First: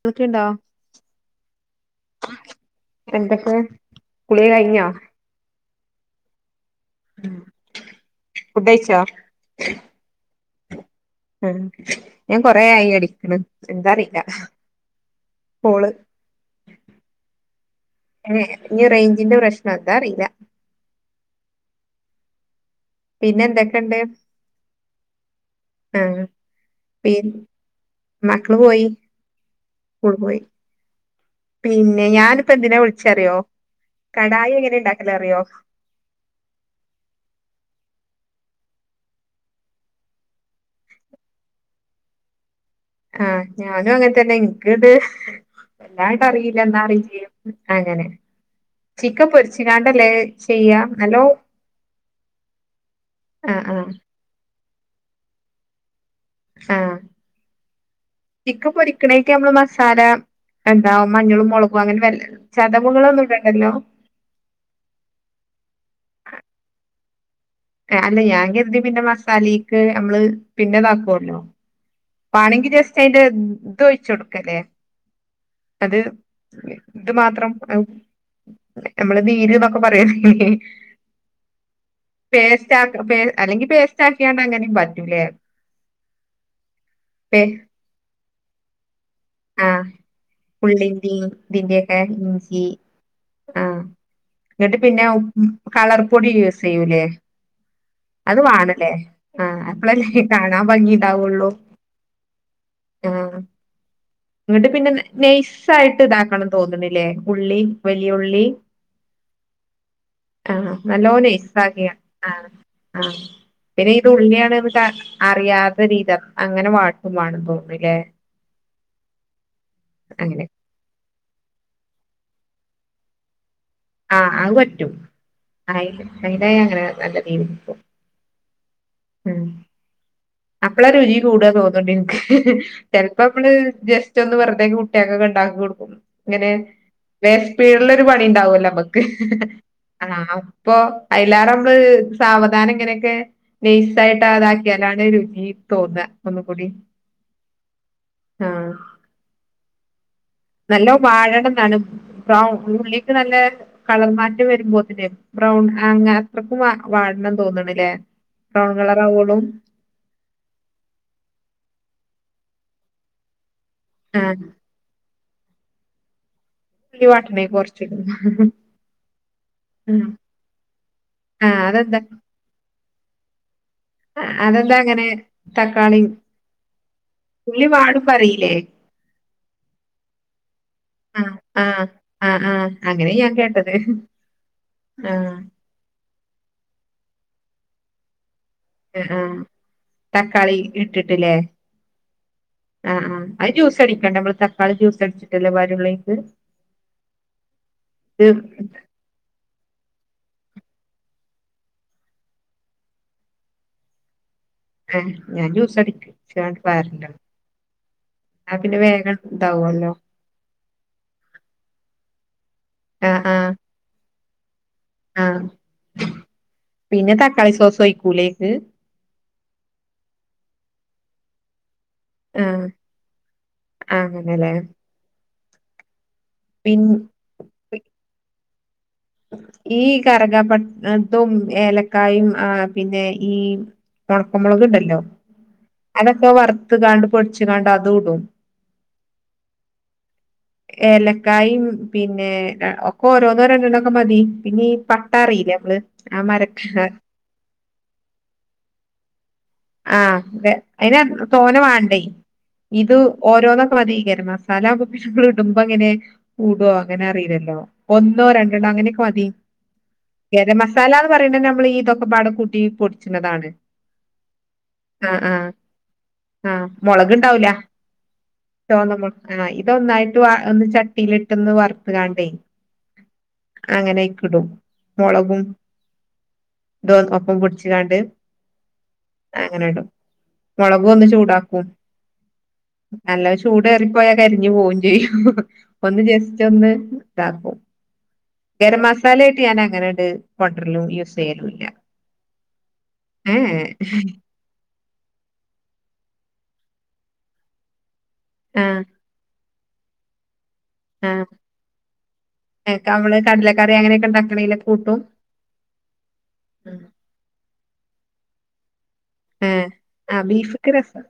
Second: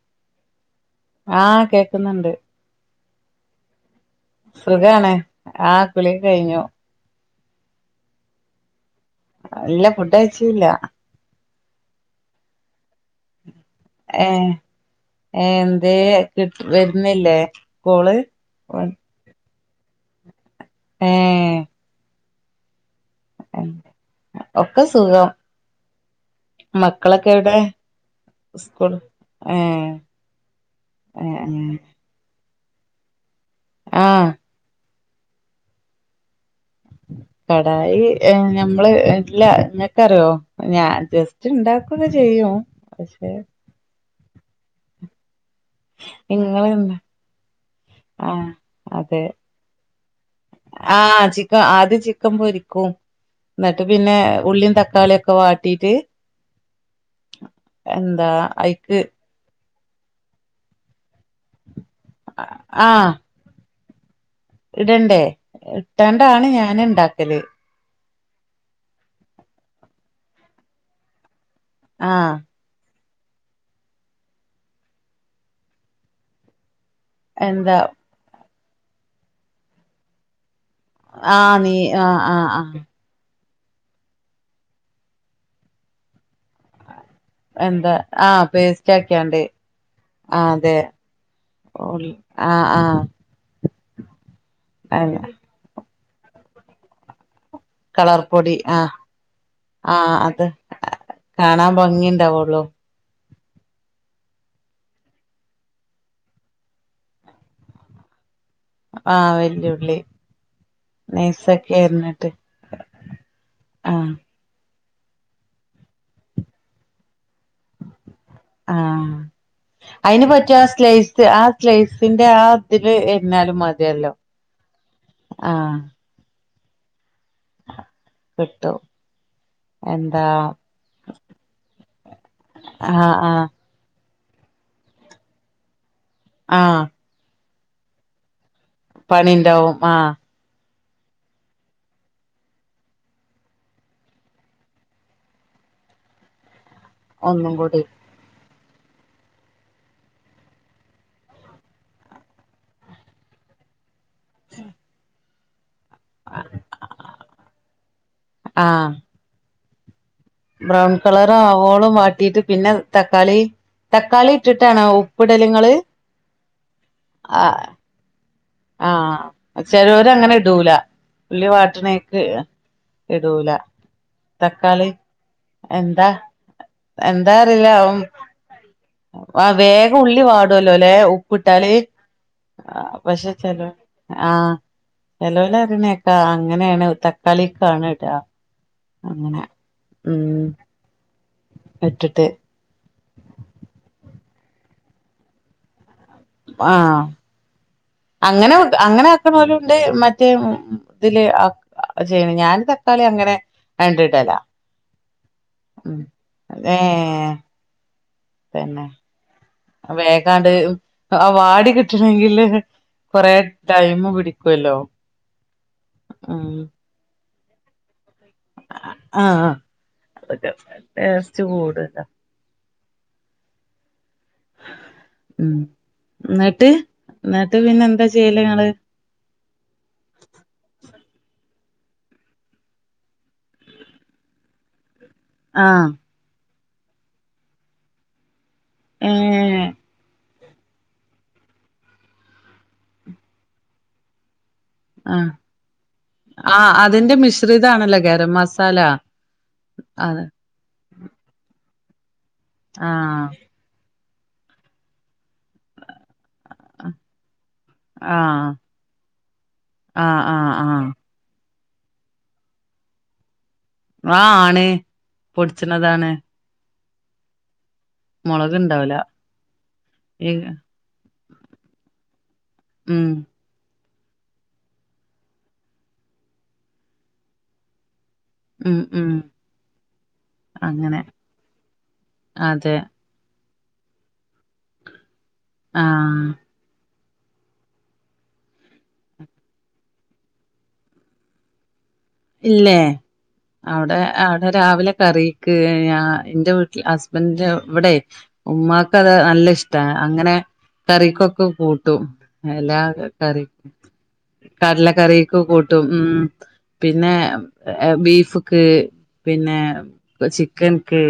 കേൾക്കുന്നുണ്ടാ ആഹ് കേക്കുന്നുണ്ട് എന്തൊക്കെ കുളി കഴിഞ്ഞോ സുഖാണ് ആ കുളിയൊക്കെ കഴിഞ്ഞു ഫുഡ് കഴിച്ചോ ഇല്ല ഫുഡ് കഴിച്ചില്ല ആ ഞാൻ കൊറെ ആയി അടിക്കണ് എന്തറിയില്ല ഏ എന്ത് കി വരുന്നില്ലേ കോള് ന്താറീല്ല ആഹ പിന്നെ എന്തൊക്കെണ്ട് [unintelligible] ആഹ് പി മക്കളൊക് മക്കള് പോയി സ്കൂൾ ഏ പിൻ ല്ല അറിയോ ആഹ് കടായി ഞമ്മള് ഇല്ല ക്ക അറിയോ ഞാ ജസ്റ്റ് ഉണ്ടാക്ക ചെയ്യും ആ പക്ഷെ ഞാനും അങ്ങൻ തന്നെ ഇൻക്ക്ത് വെല്ലായിട്ട് അറിയില്ല ഇങ്ങള് ന്നാ ഇണ്ട അറി ചെയ്യും അങ്ങനെ ആഹ് അതെ ചിക്കൻ പൊരിച്ച്കാണ്ടല്ലേ ചെയ്യാ നല്ലോ ആഹ് ചിക്ക ആദ്യ ചിക്കൻ പൊരിക്കും ആഹ് ന്നിട്ട് ആഹ് പിന്നെ ഉള്ളിയും തക്കാളി ഒക്കെ വാട്ടീട്ട് ആഹ് ചിക്ക അയ്ക്ക് പൊരിക്കണേക് നമ്മള് മ സാര എന്താ മഞ്ഞളും മുളകും അങ്ങനെ വല്ല ആഹ് ചതവുകളൊന്നും ഇടണ്ടല്ലോ ഇടണ്ടേ ഇട്ടാണ്ടാണ് ഞൻ ണ്ടാക്കല് അല്ല ഞാൻ കരുതി പിന്നെ മസാലയൊക്കെ നമ്മള് പിന്നെതാക്കുവല്ലോ ആഹ് പാണങ്കി ജസ് അയിന്റെ ധോയിച് ടുക്കല്ലേ അത് ത് മാത്രം എന്താ നമ്മള് നീര് ന്നൊക്കെ പറയുന്ന ആഹ് നീ ആഹ് ആഹ് ആഹ് പേസ്റ്റാത്രം പേസ് അല്ലെങ്കി പേസ്റ്റ ആാക്കിയണ്ട് അങ്ങനെയും പറ്റൂലേ പേ എന്താ ആഹ് പേസ്റ്റാക്ക്യാണ്ട് ആഹ് ആഹ് അതെ ഉള്ളിന്റെയും ഓ ഇതിന്റെയൊക്കെ ആ ആ ന്നിട്ട് പിന്നെ ഉം ഉം കളർപ്പൊടി യൂസ് ചെയ്യൂലേ അത് കളർപ്പൊടി വേണല്ലേ ആഹ് ആ ആഹ് അപ്പളല്ലേ അത് കാണാൻ ഭംഗിണ്ടാവുള്ളൂ കാണാൻ ഭംഗി ഉണ്ടാവുള്ളൂ ആഹ് ഇങ്ങട്ട് പിന്നെ നെയസായിട്ട് ഇതാക്കണം തോന്ന്ണ്ല്ലേ ഉള്ളി വലിയ ഉുള്ളി ആഹ് വല്ലയുള്ളി ആഹ് നല്ലോെനേയ്സാക്കിയ ആ ആ് പിന്നെ ഇത് ആഹ് ഉള്ളിയണ ട്ട അറിയാത്ത രീതി അങ്ങനെ വാട്ടും വേണം തോന്നില്ലേ ആഹ് അയിന് പറ്റു ആ സ്ലൈസ് ആ സ്ലൈസിന്റെ ആ അതില് എര്ഞാലും മതി ആഹ് അഹ് പറ്റും അയിൽ അയിലെ അങ്ങനെ നല്ല രീതിക്കും കിട്ടു ഉം എന്താ അപ്പളാ രുചി കൂട തോന്ന്ണ്ട് ഇൻക്ക് ആഹ് ചിലപ്പോ ആഹ് അപ്പള് ജസ് ചൊന്ന് വെറുതേക്ക് കുട്ടികൊക്കെ ഉണ്ടാക്കി കൊടുക്കും ഇങ്ങനെ ആഹ് വേസ്പീട്ലൊരു പണി ണ്ടാവുല്ലോ നമക്ക് ആഹ് ഇപ്പൊ അയ്ലേറമ്മള് സാവധാനങ്ങനെക്കെ നെയ്സായിട്ട് അതാക്കിയാലാണ് ഈ തോന്ന ഒന്നും കൂടി ഒന്നും കൂടി ആഹ് നല്ലൊം വാഴണം ന്നാണ് ബ്റൗ ഉള്ളിക്കൊ നല്ല കളർമാറ്റം വരുമ്പോത്തിന് ബ്രൗൺ അങ അത്രക്കുംവാ വാട്ണം തോന്ന്ണ്ലെ ബ്രൗൺ ആഹ് കളറാവോളും ബ്രൗൺ കളറാവോളം വാട്ടീട്ട് പിന്നെ തക്കാളി തക്കാളി ആഹ് ഇട്ടിട്ടാണ് ഉ പ്പിടലങ്ങള് ഉള്ളി വാട്ട്ണീക് കൊർച്ച്ടും ആഹ് ചലോരങ്ങനെ ഇടൂല ഉള്ളി ആഹ് അതെന്താ വാട്ട്ണീക്ക് ഇടൂല അതെന്താ തക്കാളി അങ്ങനെ തക്കാളീം എന്താ എന്താ അറീല്ല അവും ആഹ് വേഗം ഉള്ളി വാടൊല്ലൊലെ ആഹ് ഉപ്പ്ട്ടാല് ആഹ് ആഹ് ആഹ് അ അങ്ങനെ ഞാൻ പഷെ ചലോ കേട്ടത് ആഹ് ആഹ് ചെലോലറീണേക്ക അങ്ങനേണ് തക് കളികാണ് ട ആഹ് അങ്ങനെ ഉം തക്കാളി ഇട്ടിട്ടില്ലേ ഇട്ട്ട്ട് ആഹ് ആഹ് അത് ജ്യൂസടിക്കണ്ടെ അമ്മള് തക്കാളി ജ്യൂസ്സടിച്ചിട്ടല്ലെ പാരൊള്ളൊയിലിക്ക് ആഹ് അങ്ങനെ [unintelligible] അങ്ങനെ ആക്കണോലും ഉണ്ട് മറ്റേ [unintelligible] തില് ആ ചെയ്യ്ണ ഞാന് തക്കാളി അങ്ങനെ ആണ്ട്ടലാ ആഹ് ഞാൻ ജ്യൂസ്സടിക്കും [unintelligible] ഏഹ് ആ പിന്നെ വേകം വേകാണ്ട് അത് വാടി കിട്ടണേങ്കില് ആഹ് കൊറേ ആഹ് ടൈമ് പിടിക്ക് ആഹ് ആഹ് പിന്നെ തക്കാളി ശോസൊയ്ക്ക് ആഹ് ആഹ് അതൊക്കെ ടേസ്റ്റ് കൂടാ ആഹ് ആഹ് അങ്ങനെലെ ഉം ഇന്ന്ട്ട് ഇന്ന്ട്ട് പിന്നെന്താ ചിയ്യല് ങ്ങള് ഈ കരകാപട്ട് തും ഏലക്കായും ആഹ് പിന്നെ ഈ ഒണക്ക മൊളക്ണ്ടല്ലോ ആഹ് അതൊക്കെ വറുത്ത്കാണ്ട് പൊടിച്ച്കാണ്ട് അതു ഇടും ഏഹ് ഏലക്കായും പിന്നേ ഒക്കെ ഓരോന്നോ രണ്ടെണ്ണൊക്കെ മതി പിന്നെ ഈ ആഹ് പട്ടാറീലെ മ്മള് ആ ആഹ് മരക്കഷ് അതിന്റെ മിശ്രിതാണല്ലോ ഗരം മസാല ആഹ് അതെ അയിന് തോനെ വാണ്ടെ ഇത് ആഹ് ഓരോന്നൊക്കെ മതി ഖരം മസാലാവുമ്പോ പിന്നെ ഇമ്മള് ഇടുമ്പെങ്ങനെ കൂടുവോ ആഹ് അങ്ങനെ അറീലല്ലോ ഒന്നോ ആഹ് രണ്ടെണ്ണൊ അങ്ങനൊക്കെ മതി ആഹ് ആഹ് ഖരം ആഹ് മസാലാന്ന് പറീണ ഞമ്മള് ഇതൊക്കെപ്പാടെ കൂട്ടി പൊട്ച്ച്ണതാണ് ആഹ് ആണ് പൊടിച്ച്ണ്താണ് ആഹ് മൊളക്ണ്ടാവൂല ചോന്ന മുളക്ണ്ടാവൂല മൊള ആഹ് ഇതൊന്നായിട്ട് ഈ വാ ഒന്ന് ചട്ടീലിട്ടൊന്ന് വറുത്ത്ങ്ങാണ്ടെ ഉം അങ്ങനയ്ക്കിടും മൊളകും ഇതും ഒപ്പം പൊട്ച്ച്ങ്ങാണ്ട് ഉം ഉം അങ്ങന്ടും അങ്ങനെ മൊളകൊന്ന് ചൂടാക്കും അതെ നല്ല ചൂടേറിപ്പോയാ കരിഞ്ഞ് പോവും ചെയ്യും ഒന്ന് ആഹ് ജസ്റ്റൊന്ന് ഇതാക്കും ഖരം മസാലയായിട്ട് ഞാനങ്ങനെയാട് കൊണ്ടരെലും യൂസെയ്യലൂല്ല ഇല്ലേ അവ്ടെ അവ്ടെ രാവിലെ കറീക്ക് ഞാ ഇന്റെ വീട്ട്ല് ഹസ്ബന്റ് ഇവടെ ആഹ് ഉമ്മാക്കത് നല്ല ഇഷ്ടാ അങ്ങനെ ആഹ് കറീകൊക്കെ കൂട്ടും [unintelligible] എല്ലാ നമ്മള് കറി കടലക്കറി അങ്ങനെയൊക്കെ ഉണ്ടാക്കണേല് കൂട്ടും കടലക്കറീക്ക് കൂട്ടും ഉം പിന്നേ ബീഫ്ക്ക് പിന്നെ ഏഹ് ആഹ് ബീഫ്ക്ക് രസ ചിക്കൻക്ക്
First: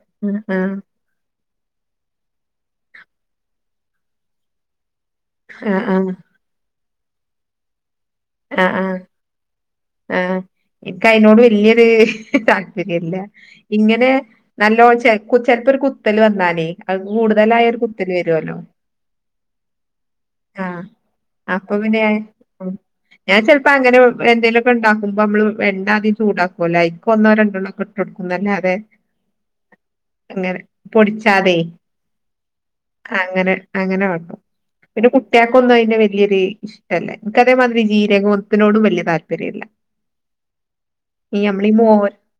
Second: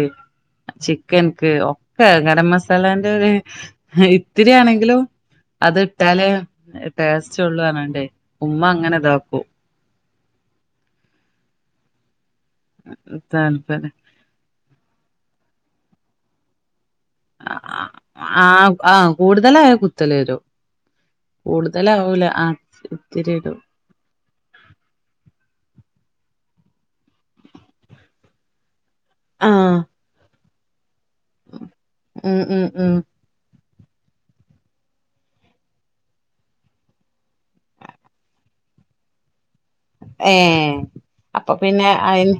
ആഹ് ചിക്കൻക്ക് ഒക്കെ ഗരം മസാ മസാല്ലേൻ്റെ ഒരു ഇത്തിരിയാണെങ്കിലും ആഹ് അത് ആഹ് ആഹ് ഇട്ടാലെ എ ടേസ്റ്റ് ഉള്ളു പറഞ്ഞുങ്ങാണ്ടെ ഉമ്മ ആഹ് അങ്ങനെ ഇതാക്കും എൻക്ക് അതിനോട് വെല്യൊരു താല്പര്യല്ല താല്പര്യം ഇങ്ങനെ നല്ലോ ചെ ചെലപ്പോ ഒരു കുത്തല് വന്നാലേ അത് കൂടുതലായാൽ ഒരു കുത്തല് ആ വരുവല്ലോ ആ കൂടുതലായ കുത്തല് വരും ആഹ് അപ്പൊ പിന്നെ കൂടുതലാവൂല ആ ഇത്തിരി ഞാൻ ഇടും ചെലപ്പോ അങ്ങനെ എന്തെങ്കലുമൊക്കെ ഉണ്ടാക്കുമ്പോ നമ്മള് വേണ്ട ആദ്യം ചൂടാക്കുവല്ലോ അയിക്ക് ഒന്നോ രണ്ടെണ്ണക്കെ ഇട്ട് കൊടുക്കുന്നല്ലാതെ ആഹ് അങ്ങനെ പൊടിച്ചാതെ ഉം ഉം ഉം അങ്ങനെ അങ്ങനെ വെക്കും പിന്നെ കുട്ടിയേക്കൊന്നും അതിൻ്റെ വലിയൊരു ഇഷ്ടല്ലേ ഇൻക്ക് അതേമാതിരി ജീരകത്തിനോടും വലിയ താല്പര്യമില്ല ഏ അപ്പൊ പിന്നെ അയിന്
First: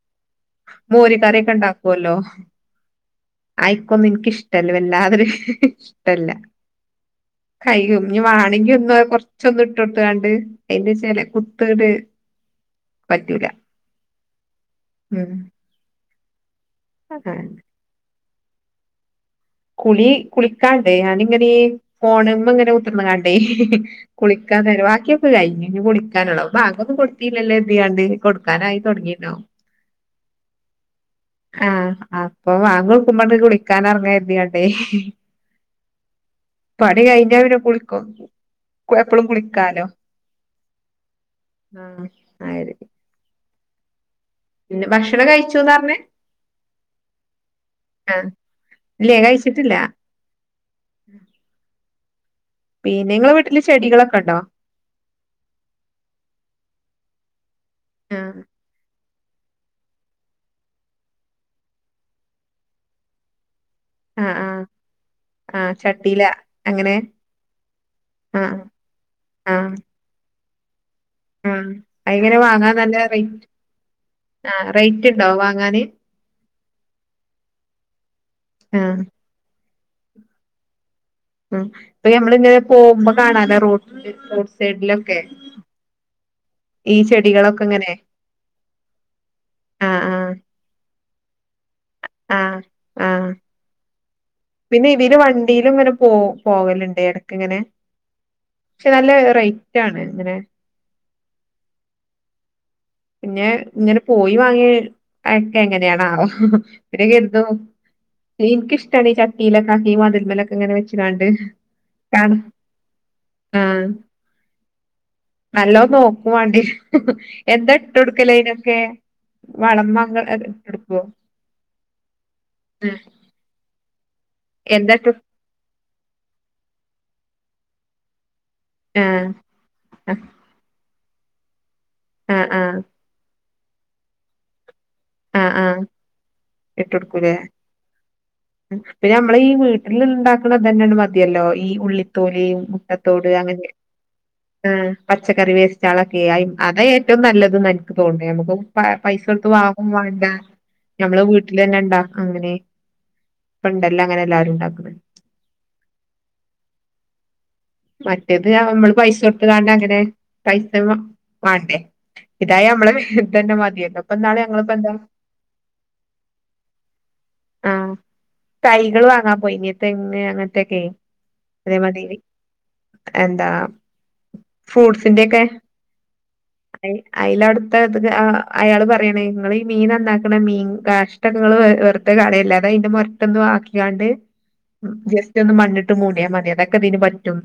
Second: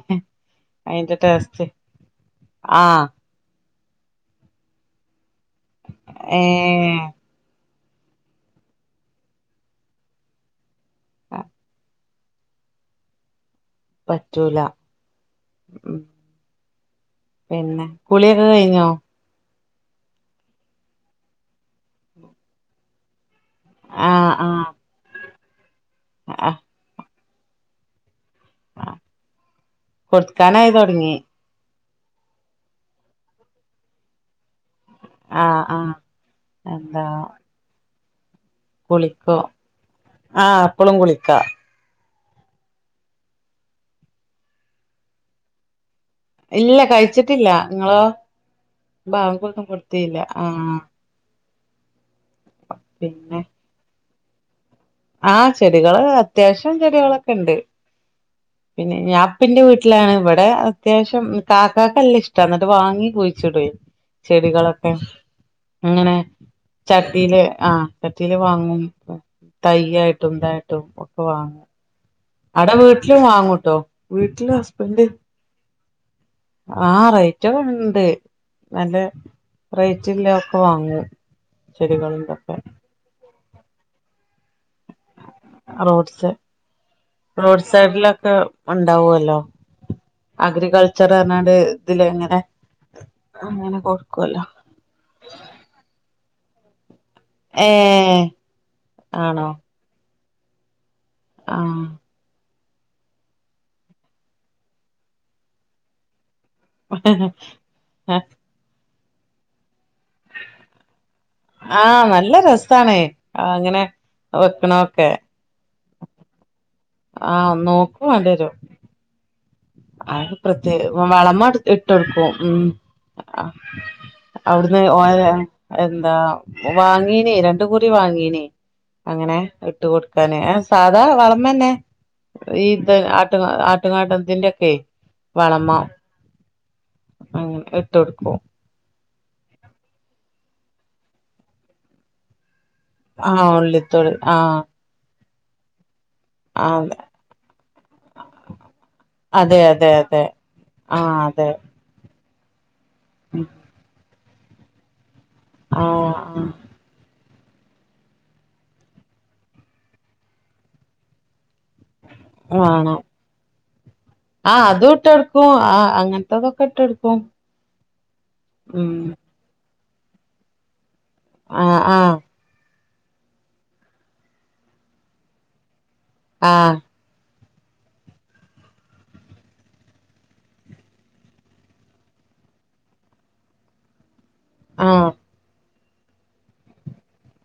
മോരി അയിന്റെ കറിയൊക്കെ ടേസ്റ്റ് ഇണ്ടാക്കുവല്ലോ ആഹ് ആയിക്കൊന്നും എനിക്കിഷ്ടല്ല വല്ലാതരും ഇഷ്ടല്ല ഏ കൈയ്യും ഇനി വാണെങ്കി ഒന്ന് കൊറച്ചൊന്ന് ഇട്ട് ത്തണ്ട് അതിന്റെ ചില കുത്തട് പറ്റൂല പറ്റൂല ഉം ഉം ആ പിന്നെ കുളിയൊക്കെ കഴിഞ്ഞോ കുളി കുളിക്കാണ്ടേ ഞാന ഇങ്ങനെ ഫോണ അങ്ങനെ ഉത്തിർന്ന കാ ആഹ് കുളിക്കൻ ആഹ് ത ബാക്കിക്ക കഴിഞ്ഞഞ്ഞ് കുളിക്കാനുള്ള ആ ബാഗൊ പല്ല എന്തണ്ട് കൊടുക്കാനായി തുടങ്ങീട്ടോ കൊടുക്കാനയ് തുടങ്ങി ആഹ് അപ്പൊ വാങ്ങക്കുമ്പോ വിളിക്കാൻ ഇറങ്ങാുന്നട്ടേ ആഹ് ആഹ് പനി എന്താ കഴിഞ്ഞ പിന കുളിക്കോ എപ്പഴും കുളിക്കോ കുളിക്കാലോ ആഹ് അപ്പളും കുളിക്കാ ആഹ് ആ പിന്നെ ഭക്ഷണം കഴിച്ചുന്ന് പറഞ്ഞേ ഇല്ല കഴിച്ചിട്ടില്ല നിങ്ങളോ? ആഹ് ഇല്ലേ ഭാങ്ങൊന്നും കഴിച്ചിട്ടില്ല കൊടുതില്ല ആഹ് പിന്നെ നിങ്ങളെ വീട്ടില് ചെടികളൊക്കെ ഉണ്ടോ ആ ചെടികള് അത്യാവശ്യം ചെടികളൊക്കെ ഉണ്ട് ആഹ് ഞാൻ അപ്പിന്റെ വീട്ടിലാണ് ഇവിടെ അത്യാവശ്യം കാക്കക്ക്ല്ലാം ഇഷ്ട എന്നിട്ട് വാങ്ങി കുഴിച്ചിടു ആഹ് ആഹ് ചെടികളൊക്കെ ആഹ് അങ്ങനെ ചട്ടീല അങ്ങനെ ചട്ടിയില് ആഹ ചട്ടിയില് ആഹ് വാങ്ങും ആഹ് തയ്യയിട്ടും ഇതായിട്ടും ഒക്കെ വാങ്ങ ആഹ് അയിങ്ങനെ അവിടെ വാങ്ങാൻ നല്ല വീട്ടിലും റേറ്റ് വാങ്ങൂട്ടോ വീട്ടില് ആഹ് ഹസ്ബൻഡ് റേറ്റ് ഉണ്ടോ വാങ്ങാന് ആഹ റേറ്റൊക്കെണ്ട് നല്ല ആഹ് റേറ്റല്ല ഒക്കെ വാങ്ങും ഉ ഇപ്പൊ ചെടികളും ഇതൊക്കെ ഞമ്മളിങ്ങനെ പോകുമ്പോ കാണാല റോഡ റോഡ് സൈഡിലൊക്കെ റോഡ് സൈ ഈ ചെടികളൊക്കെ റോഡ് ഇങ്ങനെ സൈഡിലൊക്കെ ഉണ്ടാവല്ലോ ആഹ് ആഹ് അഗ്രികൾച്ചർട്ഇതില എങ്ങനെ ആഹ് ആഹ് അങ്ങന പിന്നെ ഇവല് വണ്ടിയിലും ഇങ്ങനെ പോ പോകലുണ്ട ഇട ങ്ങനെ ഏഹ് പക്ഷെ നല്ല ആണോ റൈറ്റ് ആണ് ഇങ്ങനെ ആഹ് പിന്നെ ഇങ്ങനെ പോയി വാങ്ങിയ ഒക്കെ എങ്ങനെയാണ ആവോ ഇവിടെ കരുത എനിക്കിഷ്ടാണ് ഈ ചട്ടിയിലക്കാക്കി മതിൽമലൊക്കെ ഇങ്ങനെ വെച്ച ആഹ നല്ല രസണേ ആ അങ്ങനെ ആഹ് വെക്കണൊക്കെ നോക്കുവാണ്ടീ ആഹ് എന്താ ഇട്ട് എടുക്കല ഇനൊക്കെ അ പ്രത്യേക വളമ ഇട്ടെടുക്കും ആ ഉ അവിടുന്ന് ഓ എന്താട്ട് എന്താ വാങ്ങീനേ രണ്ട കുറി വാങ്ങീനേ ആഹ് അങ്ങനെ ഇട്ട് കൊടുക്കാന് ആ സാധാ വളർന്നന്നെ ആഹ് ആഹ് ഇത്. ആട്ടു ആട്ടുകാട്ടത്തിന്റൊക്കെ വളമാ ഇട്ടോടുകൂലെ ഇപ്പൊ ഞമ്മള് ഈ വീട്ടിലിണ്ടാക്കണിതന്നേണ്ട് മതിയല്ലോ ഈ ഉള്ളിത്തോലിയും. ത്തോട് ആഹ് അങ്ങനെ ഉള്ളിത്തോട് ആഹ് ഉം പച്ചക്കറി വേസ്റ്റാളൊക്കെ അതാ ആഹ് ഏറ്റവും നല്ലതന്നാ എനിക്ക് തോന്നിയ നമുക്ക് പൈസ കൊടുത്ത് അതെ വാ ങ്ങു അതെ അതെ വാണ്ട ആഹ് ഞമ്മളെ അതെ വീട്ടില് തന്നെ ഇണ്ടാ അങ്ങനെ പണ്ടെല്ലാം അങ്ങനെ എല്ലാവരും ഇണ്ടാക്കുന്നെ ആഹ് ആഹ് മറ്റേത് നമ്മള് പൈസ കൊടുത്തുകാണ്ട അങ്ങനെ പൈസ [unintelligible] വാണ്ടെ ഇതായ മ്മളെ വീട്ടിൽ തന്നെ മതിയല്ലോ. ഇപ്പൊ ഇന്നാള് ആ ഞങ്ങളിപ്പോ അതും എന്താ ഇട്ടോടുക്കും ആ അങ്ങനത്തെതൊക്കെ ഇട്ടൊടുക്കും. ആഹ് ഉം തൈകള് വാങ്ങാൻ പോയിനി തെങ്ങ് അങ്ങനത്തൊക്കെ ആഹ് അതേമാതിരി ആഹ് എന്താ ഫ്രൂട്ട്സിന്റെ ഒക്കെ ആഹ് ഐ ഐലാടു [unintelligible] [unintelligible] ആ അയാള് പറയണെ നിങ്ങള് ഈ മീൻ നന്നാക്കണ മീൻ കാഷ്ട്ടങ്ങള് വെറുതെ കളയല്ലെ അത അതിന്റെ മൊരട്ടൊന്നു വാക്കിയാണ്ട് ആഹ് ജസ്റ്റ് ഒന്ന് മണ്ണിട്ട് മൂടിയ മതി അതൊക്കെ ഇതിന് പറ്റും.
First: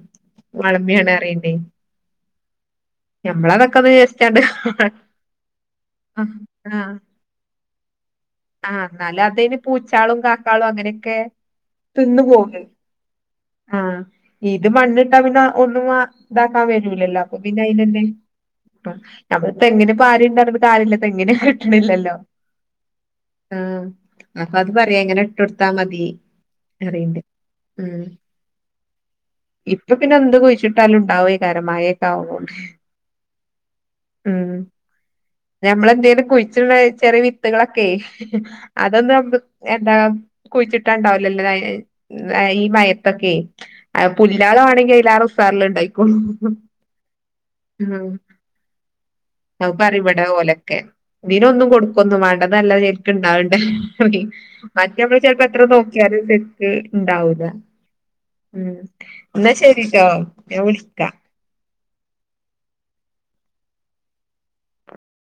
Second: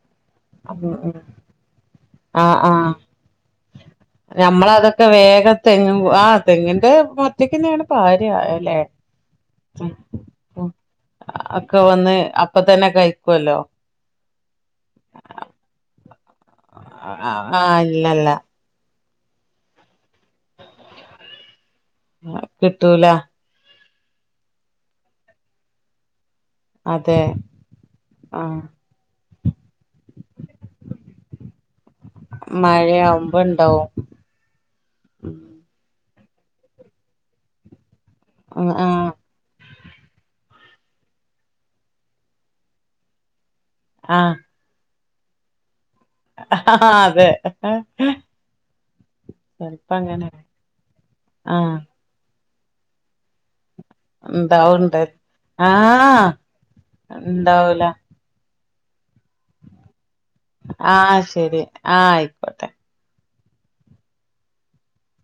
ഉം വളമിയാണ് ഉം അറിയണ്ടേ ഞമ്മളതൊക്കെ ഒന്ന് ജസ്റ്റാണ്ട് ഞമ്മളതൊക്കെ വേഗ തെങ്ങ് ആ തെങ്ങിന്റെ മറ്റെയ്‌ക്കെന്നാണ് പായ ആ എന്നാല് അതിന് പൂച്ചാളും കാക്കാളും അങ്ങനെയൊക്കെ ഒക്കെ വന്ന് തിന്നുപോകെ അപ്പ തന്നെ കഴിക്കുവല്ലോ ആ ഇത് മണ്ണിട്ടാ പിന്നെ ഒന്നും വാ അ ഇതാക്കാൻ വരൂലല്ലോ അപ്പോപ്പിന്നെ ആഹ് ആയിനെന്തേ ഇല്ലല്ല ഞമ്മള് തെങ്ങിന് ഭാര്യ ഇണ്ട് പറഞ്ഞോന്നു കാര്യല്ല്യ തെങ്ങിന് കിട്ടണില്ലല്ലോ കിട്ടൂല ആ അപ്പൊ അത് പറയാ ഇങ്ങനെ ഇട്ടോട്ത്താ മതി അതെ അറിയണ്ടേ ഉം ആഹ് ഇപ്പൊ പിന്നെ അതിന്റെ കുഴിച്ചിട്ടാലുണ്ടാവെക്കാരം മഴയൊക്കെ ആവുന്നോണ്ട് മഴയാവുമ്പോ ഇണ്ടാവും ഉം ഞമ്മളെന്തേയ്യണ് കുഴിച്ചുള്ള ചെറിയ വിത്തുകളൊക്കെ ഉം ആഹ് അതൊന്ന് എന്താ കുഴിച്ചിട്ടാണ്ടാവല്ലല്ലോലെ ഈ മഴെത്തൊക്കെ ആയ് ആഹ് പുല്ലാള് ആണെങ്കിൽ അതിലേറെ ഉഷാറില് ഇണ്ടായി ഉം-ഉം അതെ ഞാൻ ചെലപ്പ പറയു ഇവിടെ അങ്ങനെ ഓലൊക്കെ ഇതിന് ഒന്നും ആഹ് കൊടുക്കൊന്നും വേണ്ട ഇത് നല്ല ശെരിക്കും ഇണ്ടാവണ്ടേ ഓക്കേ ഇണ്ടാവുണ്ട് മറ്റേമ്മള് ചെലപ്പോ എത്ര നോക്കിയാലും ആഹ് തെറ്റ്ണ്ടാവൂല. ഇണ്ടാവൂല എന്നാ ശെരിട്ടോ ഞാൻ വിളിക്കാം ആഹ് ശരി ആഹ് ആയിക്കോട്ടെ